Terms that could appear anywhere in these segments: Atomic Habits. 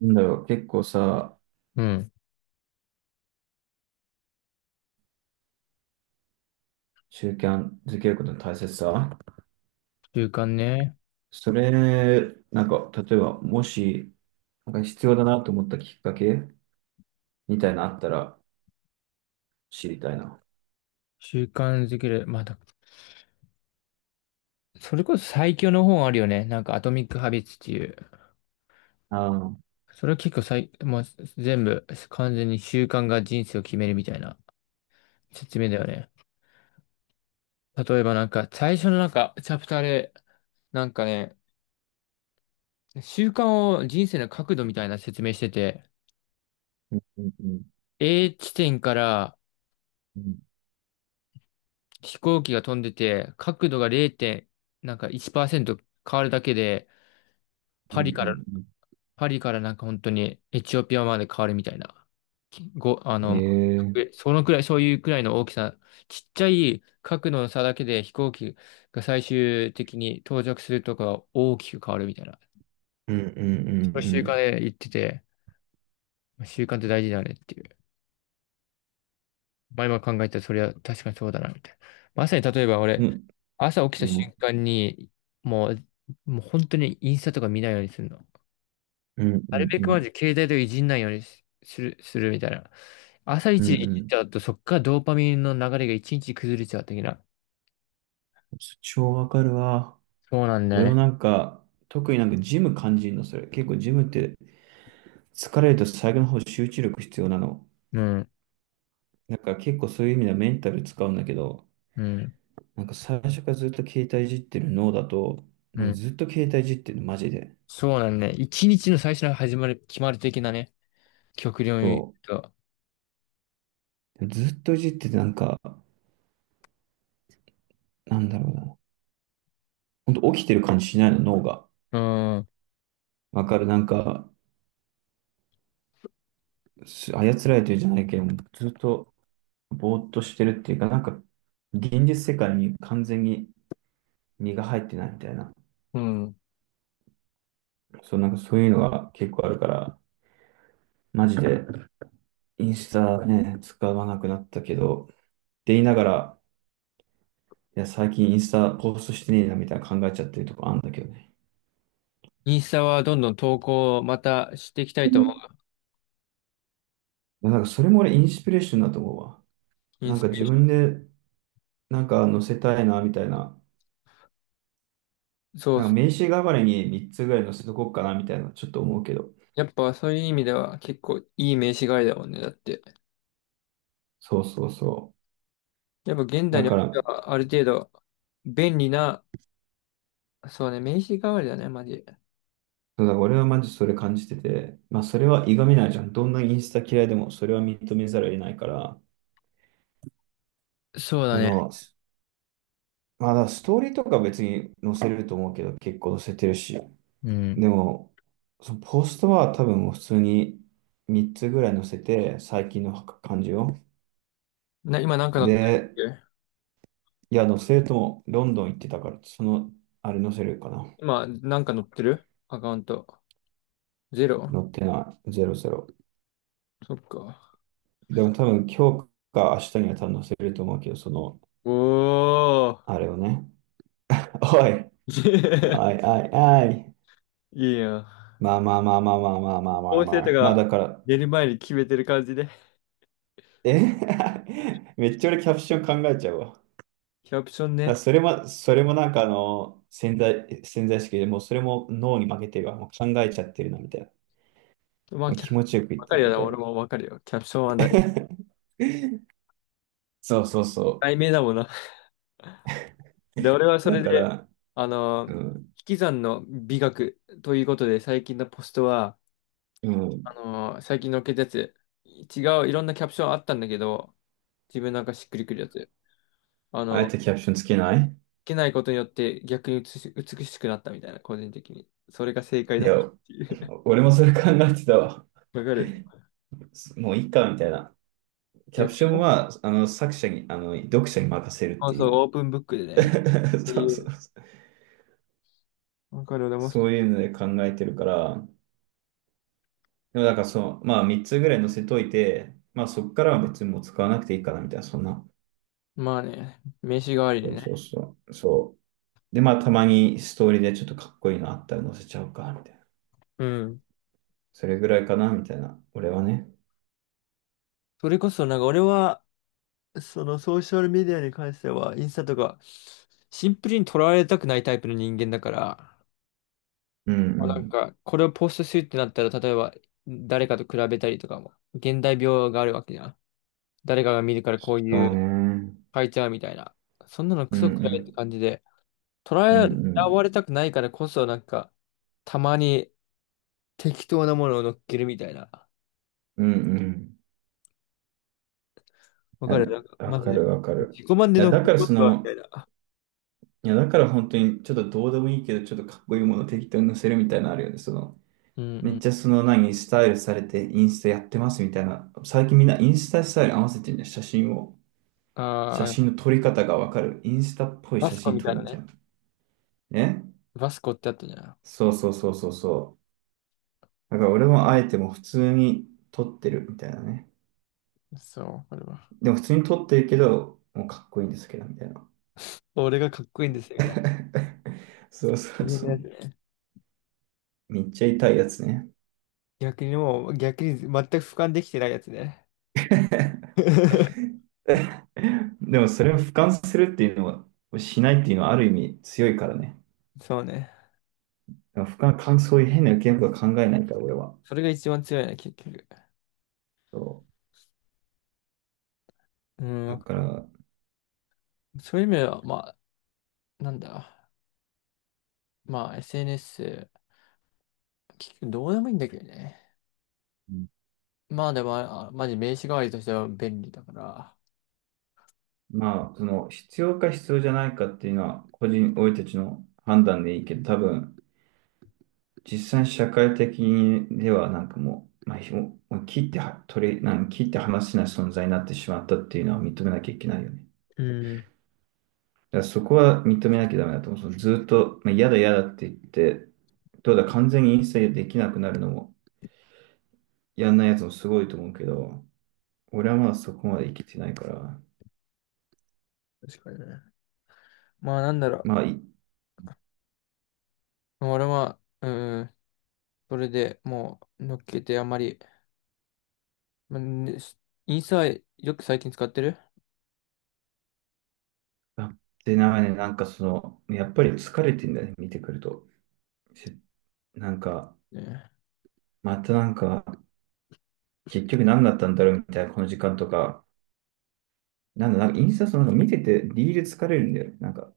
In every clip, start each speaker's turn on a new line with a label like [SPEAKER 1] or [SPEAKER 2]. [SPEAKER 1] なんだろう、結構さ、
[SPEAKER 2] うん。
[SPEAKER 1] 習慣づけることの大切さ。
[SPEAKER 2] 習慣ね。
[SPEAKER 1] それ、なんか、例えば、もし、なんか必要だなと思ったきっかけみたいなのあったら知りたいな。
[SPEAKER 2] 習慣づける。まあだ、それこそ最強の本あるよね。なんか、アトミック・ハビッツっていう。
[SPEAKER 1] ああ、うん
[SPEAKER 2] それは結構最、もう全部、完全に習慣が人生を決めるみたいな説明だよね。例えば最初のチャプターで、なんかね、習慣を人生の角度みたいな説明してて、
[SPEAKER 1] うんうん
[SPEAKER 2] A 地点から
[SPEAKER 1] うん
[SPEAKER 2] 飛行機が飛んでて、角度が0点、なんか1%変わるだけで、
[SPEAKER 1] う
[SPEAKER 2] パリから
[SPEAKER 1] ん
[SPEAKER 2] パリからなんか本当にエチオピアまで変わるみたいな。きご、あ
[SPEAKER 1] うん。え
[SPEAKER 2] の、
[SPEAKER 1] え
[SPEAKER 2] え
[SPEAKER 1] ー、
[SPEAKER 2] そのくらい、そういうくらいの大きさ、ちっちゃい角度の差だけで飛行機が最終的に到着するとか大きく変わるみたいな。
[SPEAKER 1] うんうんう
[SPEAKER 2] その
[SPEAKER 1] んう
[SPEAKER 2] 習慣
[SPEAKER 1] ん。
[SPEAKER 2] で言ってて、習慣って大事だねっていう。まあ今考えたらそれは確かにそうだなみたいな。まさに例えば
[SPEAKER 1] う
[SPEAKER 2] 俺、
[SPEAKER 1] ん
[SPEAKER 2] 朝起きた
[SPEAKER 1] うん
[SPEAKER 2] 瞬間に、もう、もう本当にインスタとか見ないようにするの。
[SPEAKER 1] うん
[SPEAKER 2] なるべ
[SPEAKER 1] う
[SPEAKER 2] くま
[SPEAKER 1] ん
[SPEAKER 2] ず携帯とかいじんないようにしする、するみたいな。朝
[SPEAKER 1] う
[SPEAKER 2] 一で
[SPEAKER 1] んう
[SPEAKER 2] いじっ
[SPEAKER 1] ん。
[SPEAKER 2] ちゃうと、そっからドーパミンの流れが一日崩れちゃう的な。
[SPEAKER 1] 超わかるわ。
[SPEAKER 2] そうなんだよ
[SPEAKER 1] 俺も
[SPEAKER 2] ね。
[SPEAKER 1] なんか、特になんかジム感じるの、それ。結構ジムって疲れると最後の方集中力必要なの。
[SPEAKER 2] うん、
[SPEAKER 1] なんか結構そういう意味ではメンタル使うんだけど、
[SPEAKER 2] うん、
[SPEAKER 1] なんか最初からずっと携帯いじってる脳だと、
[SPEAKER 2] う
[SPEAKER 1] なんか
[SPEAKER 2] ん。
[SPEAKER 1] ずっと携帯いじってるの、マジで。
[SPEAKER 2] そうなんだね。一日の最初の始まる、決まる的なね。極量に
[SPEAKER 1] そ
[SPEAKER 2] 言うと。
[SPEAKER 1] う。ずっといじっててなんか、なんだろうな。ほんと起きてる感じしないの、脳が。
[SPEAKER 2] うん、
[SPEAKER 1] わかる、なんか、操られてるじゃないけど、ずっとぼーっとしてるっていうか、なんか、現実世界に完全に身が入ってないみたいな。
[SPEAKER 2] うん。
[SPEAKER 1] そう、なんかそういうのが結構あるから、マジでインスタね、使わなくなったけど、って言いながら、いや、最近インスタポストしてねえなみたいな考えちゃってるとこあるんだけどね。
[SPEAKER 2] インスタはどんどん投稿をまたしていきたいと思う。
[SPEAKER 1] いや、なんかそれも俺インスピレーションだと思うわ。
[SPEAKER 2] イン
[SPEAKER 1] なん
[SPEAKER 2] ス
[SPEAKER 1] か
[SPEAKER 2] ピレ
[SPEAKER 1] 自
[SPEAKER 2] ーショ
[SPEAKER 1] 分でなんか載せたいなみたいな。
[SPEAKER 2] ン。そ
[SPEAKER 1] な
[SPEAKER 2] う
[SPEAKER 1] んか
[SPEAKER 2] そう。
[SPEAKER 1] 名刺代わりに3つぐらい載せとこうかなみたいなちょっと思うけど。
[SPEAKER 2] やっぱそういう意味では結構いい名刺代わりだもんね。だって。
[SPEAKER 1] そうそうそ
[SPEAKER 2] やっぱ現
[SPEAKER 1] う。
[SPEAKER 2] 代
[SPEAKER 1] だ
[SPEAKER 2] にお
[SPEAKER 1] か
[SPEAKER 2] いて
[SPEAKER 1] ら、
[SPEAKER 2] はある程度便利な、そうね、名刺代わりだね、マジ。
[SPEAKER 1] そうだから俺はマジそれ感じてて、まあそれはいがみないじゃん。どんなインスタ嫌いでもそれは認めざるを得ないから、
[SPEAKER 2] そうだ
[SPEAKER 1] そ
[SPEAKER 2] ね。
[SPEAKER 1] の、まあだからストーリーとか別に載せると思うけど、結構載せてるし。
[SPEAKER 2] うん。
[SPEAKER 1] でも、そのポストは多分もう普通に3つぐらい載せて、最近の感じを。
[SPEAKER 2] な、今なんか乗ってる
[SPEAKER 1] で、
[SPEAKER 2] っけ
[SPEAKER 1] いや、載せるとも、ロンドン行ってたから、その、あれ載せるかな。
[SPEAKER 2] 今なんか乗ってるアカウント。ゼロ。
[SPEAKER 1] 載ってない、ゼロゼロ。
[SPEAKER 2] そっか。
[SPEAKER 1] でも多分今日か明日には多分載せると思うけど、その、
[SPEAKER 2] おー。
[SPEAKER 1] あれをね。おい、おい、おい、おい。
[SPEAKER 2] いいやん。
[SPEAKER 1] まあまあまあまあまあまあまあまあ
[SPEAKER 2] ーセ
[SPEAKER 1] ま
[SPEAKER 2] 生ト
[SPEAKER 1] あ。まあ
[SPEAKER 2] が
[SPEAKER 1] だから、
[SPEAKER 2] 出る前に決めてる感じで。
[SPEAKER 1] え、 めっちゃ俺キャプション考えちゃうわ。
[SPEAKER 2] キャプション
[SPEAKER 1] だから
[SPEAKER 2] ね。
[SPEAKER 1] それも、それもなんかあの、潜在意識でもうそれも脳に負けてるわ。もう考えちゃってるな、みたい
[SPEAKER 2] まあ、
[SPEAKER 1] な。
[SPEAKER 2] キャ
[SPEAKER 1] 気持ちよく言っ
[SPEAKER 2] わか
[SPEAKER 1] て
[SPEAKER 2] る
[SPEAKER 1] ない、
[SPEAKER 2] よ
[SPEAKER 1] み
[SPEAKER 2] な、
[SPEAKER 1] たい
[SPEAKER 2] 俺
[SPEAKER 1] な。
[SPEAKER 2] もわかるよ。キャプションは大
[SPEAKER 1] そうそうそ
[SPEAKER 2] 題名だもんな。で、俺は
[SPEAKER 1] う。
[SPEAKER 2] そ
[SPEAKER 1] だ
[SPEAKER 2] れ
[SPEAKER 1] か
[SPEAKER 2] で、
[SPEAKER 1] ら、
[SPEAKER 2] あのー、
[SPEAKER 1] う
[SPEAKER 2] 引
[SPEAKER 1] ん、
[SPEAKER 2] き算の美学ということで、最近のポストは、
[SPEAKER 1] う
[SPEAKER 2] あ
[SPEAKER 1] ん、
[SPEAKER 2] のー、最近のっけたやつ、違う、いろんなキャプションあったんだけど、自分なんかしっくりくるやつ。あ
[SPEAKER 1] あえ
[SPEAKER 2] の、
[SPEAKER 1] てキャプションつけない。
[SPEAKER 2] 受けないことによって逆に美し、美しくなったみたいな、個人的に。それが正解
[SPEAKER 1] い
[SPEAKER 2] だっ
[SPEAKER 1] や、
[SPEAKER 2] たっていう。
[SPEAKER 1] 俺もそれ考えてたわ。
[SPEAKER 2] わかる。
[SPEAKER 1] もういいか、みたいな。キャプ
[SPEAKER 2] 逆
[SPEAKER 1] ション
[SPEAKER 2] にね、
[SPEAKER 1] は、あの、作者に、あの、読者に任せるっ
[SPEAKER 2] そう
[SPEAKER 1] て
[SPEAKER 2] そう、
[SPEAKER 1] い
[SPEAKER 2] オ
[SPEAKER 1] う。
[SPEAKER 2] ープンブックでね。っ て
[SPEAKER 1] そう
[SPEAKER 2] い
[SPEAKER 1] そ
[SPEAKER 2] う。
[SPEAKER 1] うそう。
[SPEAKER 2] わかる、でも、
[SPEAKER 1] そういうので考えてるから、でもだからその、まあ3つぐらい載せといて、まあそっからは別にもう使わなくていいかなみたいな、そんな。
[SPEAKER 2] まあね、名刺代わりに
[SPEAKER 1] そうそう
[SPEAKER 2] ね。
[SPEAKER 1] そう。そう。で、まあたまにストーリーでちょっとかっこいいのあったら載せちゃおうか、みたいな。
[SPEAKER 2] うん。
[SPEAKER 1] それぐらいかな、みたいな。俺はね。
[SPEAKER 2] それこそ、なんか俺は、そのソーシャルメディアに関しては、インスタとか、シンプルに捉われたくないタイプの人間だから、
[SPEAKER 1] うん
[SPEAKER 2] あ
[SPEAKER 1] う
[SPEAKER 2] なん
[SPEAKER 1] ん。
[SPEAKER 2] か、これをポストするってなったら、例えば、誰かと比べたりとかも、現代病があるわけじゃん。誰かが見るからこう
[SPEAKER 1] そ
[SPEAKER 2] い
[SPEAKER 1] う
[SPEAKER 2] う
[SPEAKER 1] ね。
[SPEAKER 2] 変えちゃうみたいな。そんなの
[SPEAKER 1] う
[SPEAKER 2] ク
[SPEAKER 1] ん
[SPEAKER 2] ソく
[SPEAKER 1] う
[SPEAKER 2] らいって
[SPEAKER 1] ん。
[SPEAKER 2] 感じで、捉
[SPEAKER 1] うん
[SPEAKER 2] え
[SPEAKER 1] う
[SPEAKER 2] ら
[SPEAKER 1] ん。
[SPEAKER 2] われたくないからこそ、なんか、たまに適当なものを乗っけるみたいな。
[SPEAKER 1] うん
[SPEAKER 2] わ
[SPEAKER 1] う
[SPEAKER 2] かる
[SPEAKER 1] ん。
[SPEAKER 2] なんか、
[SPEAKER 1] あ、わ
[SPEAKER 2] マジ
[SPEAKER 1] か
[SPEAKER 2] で。
[SPEAKER 1] るわかる。
[SPEAKER 2] 自己満で
[SPEAKER 1] いや、
[SPEAKER 2] 乗っけ
[SPEAKER 1] だから
[SPEAKER 2] ま
[SPEAKER 1] そ
[SPEAKER 2] すわ、みた
[SPEAKER 1] の、
[SPEAKER 2] いな。
[SPEAKER 1] いや、だから本当にちょっとどうでもいいけど、ちょっとかっこいいものを適当に載せるみたいなのあるよね。その、
[SPEAKER 2] うんう
[SPEAKER 1] めっ
[SPEAKER 2] ん。
[SPEAKER 1] ちゃその何、スタイルされてインスタやってますみたいな。最近みんなインスタスタイル合わせてんじゃん。写真を。
[SPEAKER 2] あ
[SPEAKER 1] 写真
[SPEAKER 2] あ、
[SPEAKER 1] の撮り方がわかる。インスタっぽい
[SPEAKER 2] バ
[SPEAKER 1] 写
[SPEAKER 2] スコ
[SPEAKER 1] 真
[SPEAKER 2] み
[SPEAKER 1] 撮
[SPEAKER 2] たい
[SPEAKER 1] る
[SPEAKER 2] な
[SPEAKER 1] みたい
[SPEAKER 2] ね。
[SPEAKER 1] な。ね、
[SPEAKER 2] バスコってあったじゃん。
[SPEAKER 1] そうそうそうそうそう。だから俺もあえてもう普通に撮ってるみたいなね。
[SPEAKER 2] そう、これは。
[SPEAKER 1] でも普通に撮ってるけど、もうかっこいいんですけど、みたいな。
[SPEAKER 2] 俺がかっこいいんですよ、みたいな。
[SPEAKER 1] そうそう
[SPEAKER 2] 自分
[SPEAKER 1] そ
[SPEAKER 2] のやつ
[SPEAKER 1] う。
[SPEAKER 2] ね。
[SPEAKER 1] めっちゃ痛いやつね。
[SPEAKER 2] 逆にもう、逆に全く俯瞰できてないやつね。
[SPEAKER 1] でもそれを俯瞰するっていうのは、しないっていうのはある意味強いからね。
[SPEAKER 2] そうね。
[SPEAKER 1] だから他の感想、変な受け身とか考えないから、俺は。
[SPEAKER 2] それが一番強いね、結局。
[SPEAKER 1] そ
[SPEAKER 2] うん、
[SPEAKER 1] う。だ
[SPEAKER 2] わか
[SPEAKER 1] か
[SPEAKER 2] る。
[SPEAKER 1] ら、
[SPEAKER 2] そういう意味では、まあ、なんだ。まあ SNS、結局どうでもいいんだけどね。まあでも、あ、マジ名刺代わりとしては便利だから。
[SPEAKER 1] まあ、その、必要か必要じゃないかっていうのは、個人、俺たちの判断でいいけど、多分、実際社会的にでは、なんかもう、まあ、ひももう切っては取り、なん切って話せない存在になってしまったっていうのは認めなきゃいけないよね。
[SPEAKER 2] うん。
[SPEAKER 1] だからそこは認めなきゃダメだと思う。そのずっと、まあ、嫌だ嫌だって言って、どうだ、完全に一切できなくなるのも、やんないやつもすごいと思うけど、俺はまだそこまで生きてないから、
[SPEAKER 2] 確かにね。まあなんだろ
[SPEAKER 1] まあ、い、
[SPEAKER 2] う。俺は、うん、それでもう乗っけてあんまり、まあね、インスタはよく最近使ってる
[SPEAKER 1] あ、で、なんかね、なんかその、やっぱり疲れてんだね、見てくると。せ、なんか、
[SPEAKER 2] ね。
[SPEAKER 1] またなんか、結局何だったんだろうみたいな、この時間とか、なんだ、なんかインスタそのなんか見てて、リール疲れるんだよね。なんか、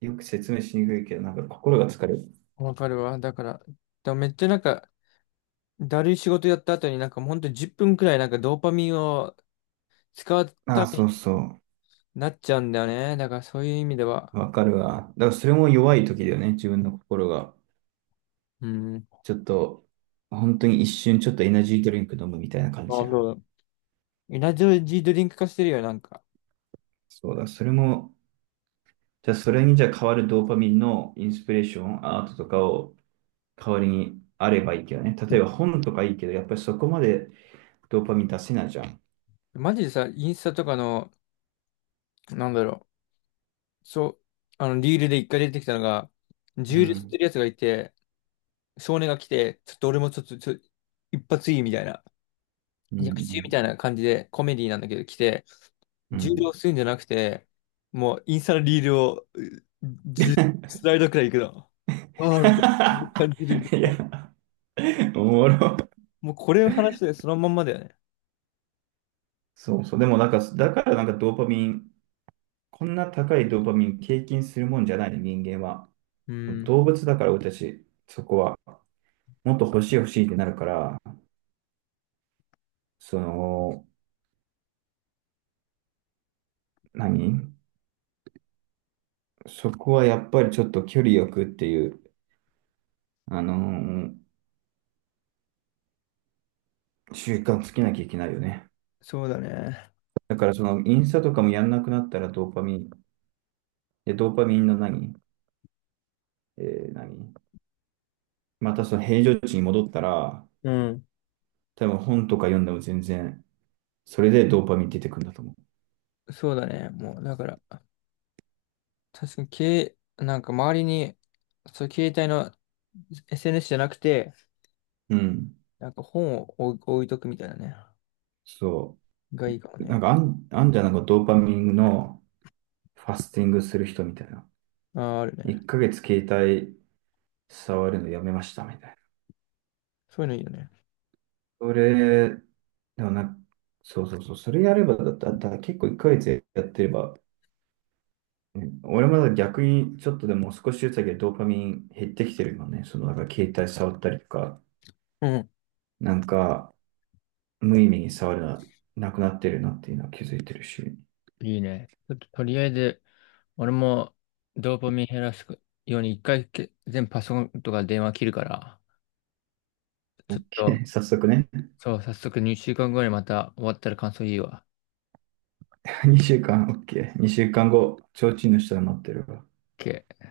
[SPEAKER 1] よく説明しにくいけど、なんか心が疲れる。
[SPEAKER 2] わかるわ。だから、でもめっちゃなんか、だるい仕事やった後になんかほんと10分くらいなんかドーパミンを使う
[SPEAKER 1] ああ、
[SPEAKER 2] ため
[SPEAKER 1] そう
[SPEAKER 2] に
[SPEAKER 1] そ
[SPEAKER 2] なっちゃうんだよね。だからそういう意味では、
[SPEAKER 1] う。わかるわ。だからそれも弱い時だよね、自分の心が。
[SPEAKER 2] うん。
[SPEAKER 1] ちょっと、本当に一瞬ちょっとエナジードリンク飲むみたいな感
[SPEAKER 2] あ、
[SPEAKER 1] じや。
[SPEAKER 2] そうだ。エナジードリンク化してるよ、なんか。
[SPEAKER 1] そうだ、それも、じゃあそれにじゃあ変わるドーパミンのインスピレーション、アートとかを代わりにあればいいけどね。例えば本とかいいけど、やっぱりそこまでドーパミン出せないじゃん。
[SPEAKER 2] マジでさ、インスタとかの、なんだろう、そう、あの、リールで一回出てきたのが、
[SPEAKER 1] う
[SPEAKER 2] 銃で吸って
[SPEAKER 1] ん。
[SPEAKER 2] るやつがいて、少年が来て、ちょっと俺もちょっと、ちょ、一発いいみたいな、
[SPEAKER 1] う
[SPEAKER 2] 逆中み
[SPEAKER 1] ん。
[SPEAKER 2] たいな感じで、コメディなんだけど来て、
[SPEAKER 1] う
[SPEAKER 2] 重
[SPEAKER 1] ん。
[SPEAKER 2] 量するんじゃなくて、もうインスタのリールを、うじゅ スライドくらいいくの。ああ、みたいな感じるみ
[SPEAKER 1] い
[SPEAKER 2] たい
[SPEAKER 1] や、
[SPEAKER 2] な。
[SPEAKER 1] おもろ。
[SPEAKER 2] もうこれを話してそのまんまだよね。
[SPEAKER 1] そうそう。でもなんか、だからなんかドーパミン、こんな高いドーパミン経験するもんじゃないね、人間は。
[SPEAKER 2] うん、
[SPEAKER 1] 動物だから俺たち、そこは。もっと欲しい欲しいってなるから、その、何、そこはやっぱりちょっと距離よくっていう、あのー習慣つけなきゃいけないよね。
[SPEAKER 2] そうだね。
[SPEAKER 1] だからそのインスタとかもやんなくなったらドーパミン、で、ドーパミンの何、え何、またその平常値に戻ったら、
[SPEAKER 2] うん、
[SPEAKER 1] 多分本とか読んでも全然、それでドーパミン出てくるんだと思
[SPEAKER 2] そうだね。もう、だから。確かに、けい、なんか周りに、そう、携帯の SNS じゃなくて、
[SPEAKER 1] う。うん。
[SPEAKER 2] なんか本を置いとくみたいなね。
[SPEAKER 1] そ
[SPEAKER 2] がいいかも
[SPEAKER 1] う。なん
[SPEAKER 2] ね。
[SPEAKER 1] かあんじゃん、なんかドーパミンのファスティングする人みたいな。
[SPEAKER 2] ああ、ある
[SPEAKER 1] 1
[SPEAKER 2] ね。
[SPEAKER 1] ヶ月携帯触るのやめましたみたいな。
[SPEAKER 2] そういうのいいよね。
[SPEAKER 1] それ、でもな、そうそうそう、それやればだったら、だから結構1ヶ月やってれば、うん、俺まだ逆にちょっとでも少しずつだけドーパミン減ってきてるよね。そのなんか携帯触ったりとか、
[SPEAKER 2] うん。
[SPEAKER 1] なんか無意味に触るな、なくなってるなっていうのは気づいてるし。
[SPEAKER 2] いいね。ちょっととりあえず、俺もドーパミン減らすように一回け全部パソコンとか電話切るから、ちょっ と、
[SPEAKER 1] 早速ね、
[SPEAKER 2] そう、早速2週間後にまた終わったら感想いいわ。
[SPEAKER 1] 2週間、OK。2週間後、提灯の下で待ってるわ。
[SPEAKER 2] OK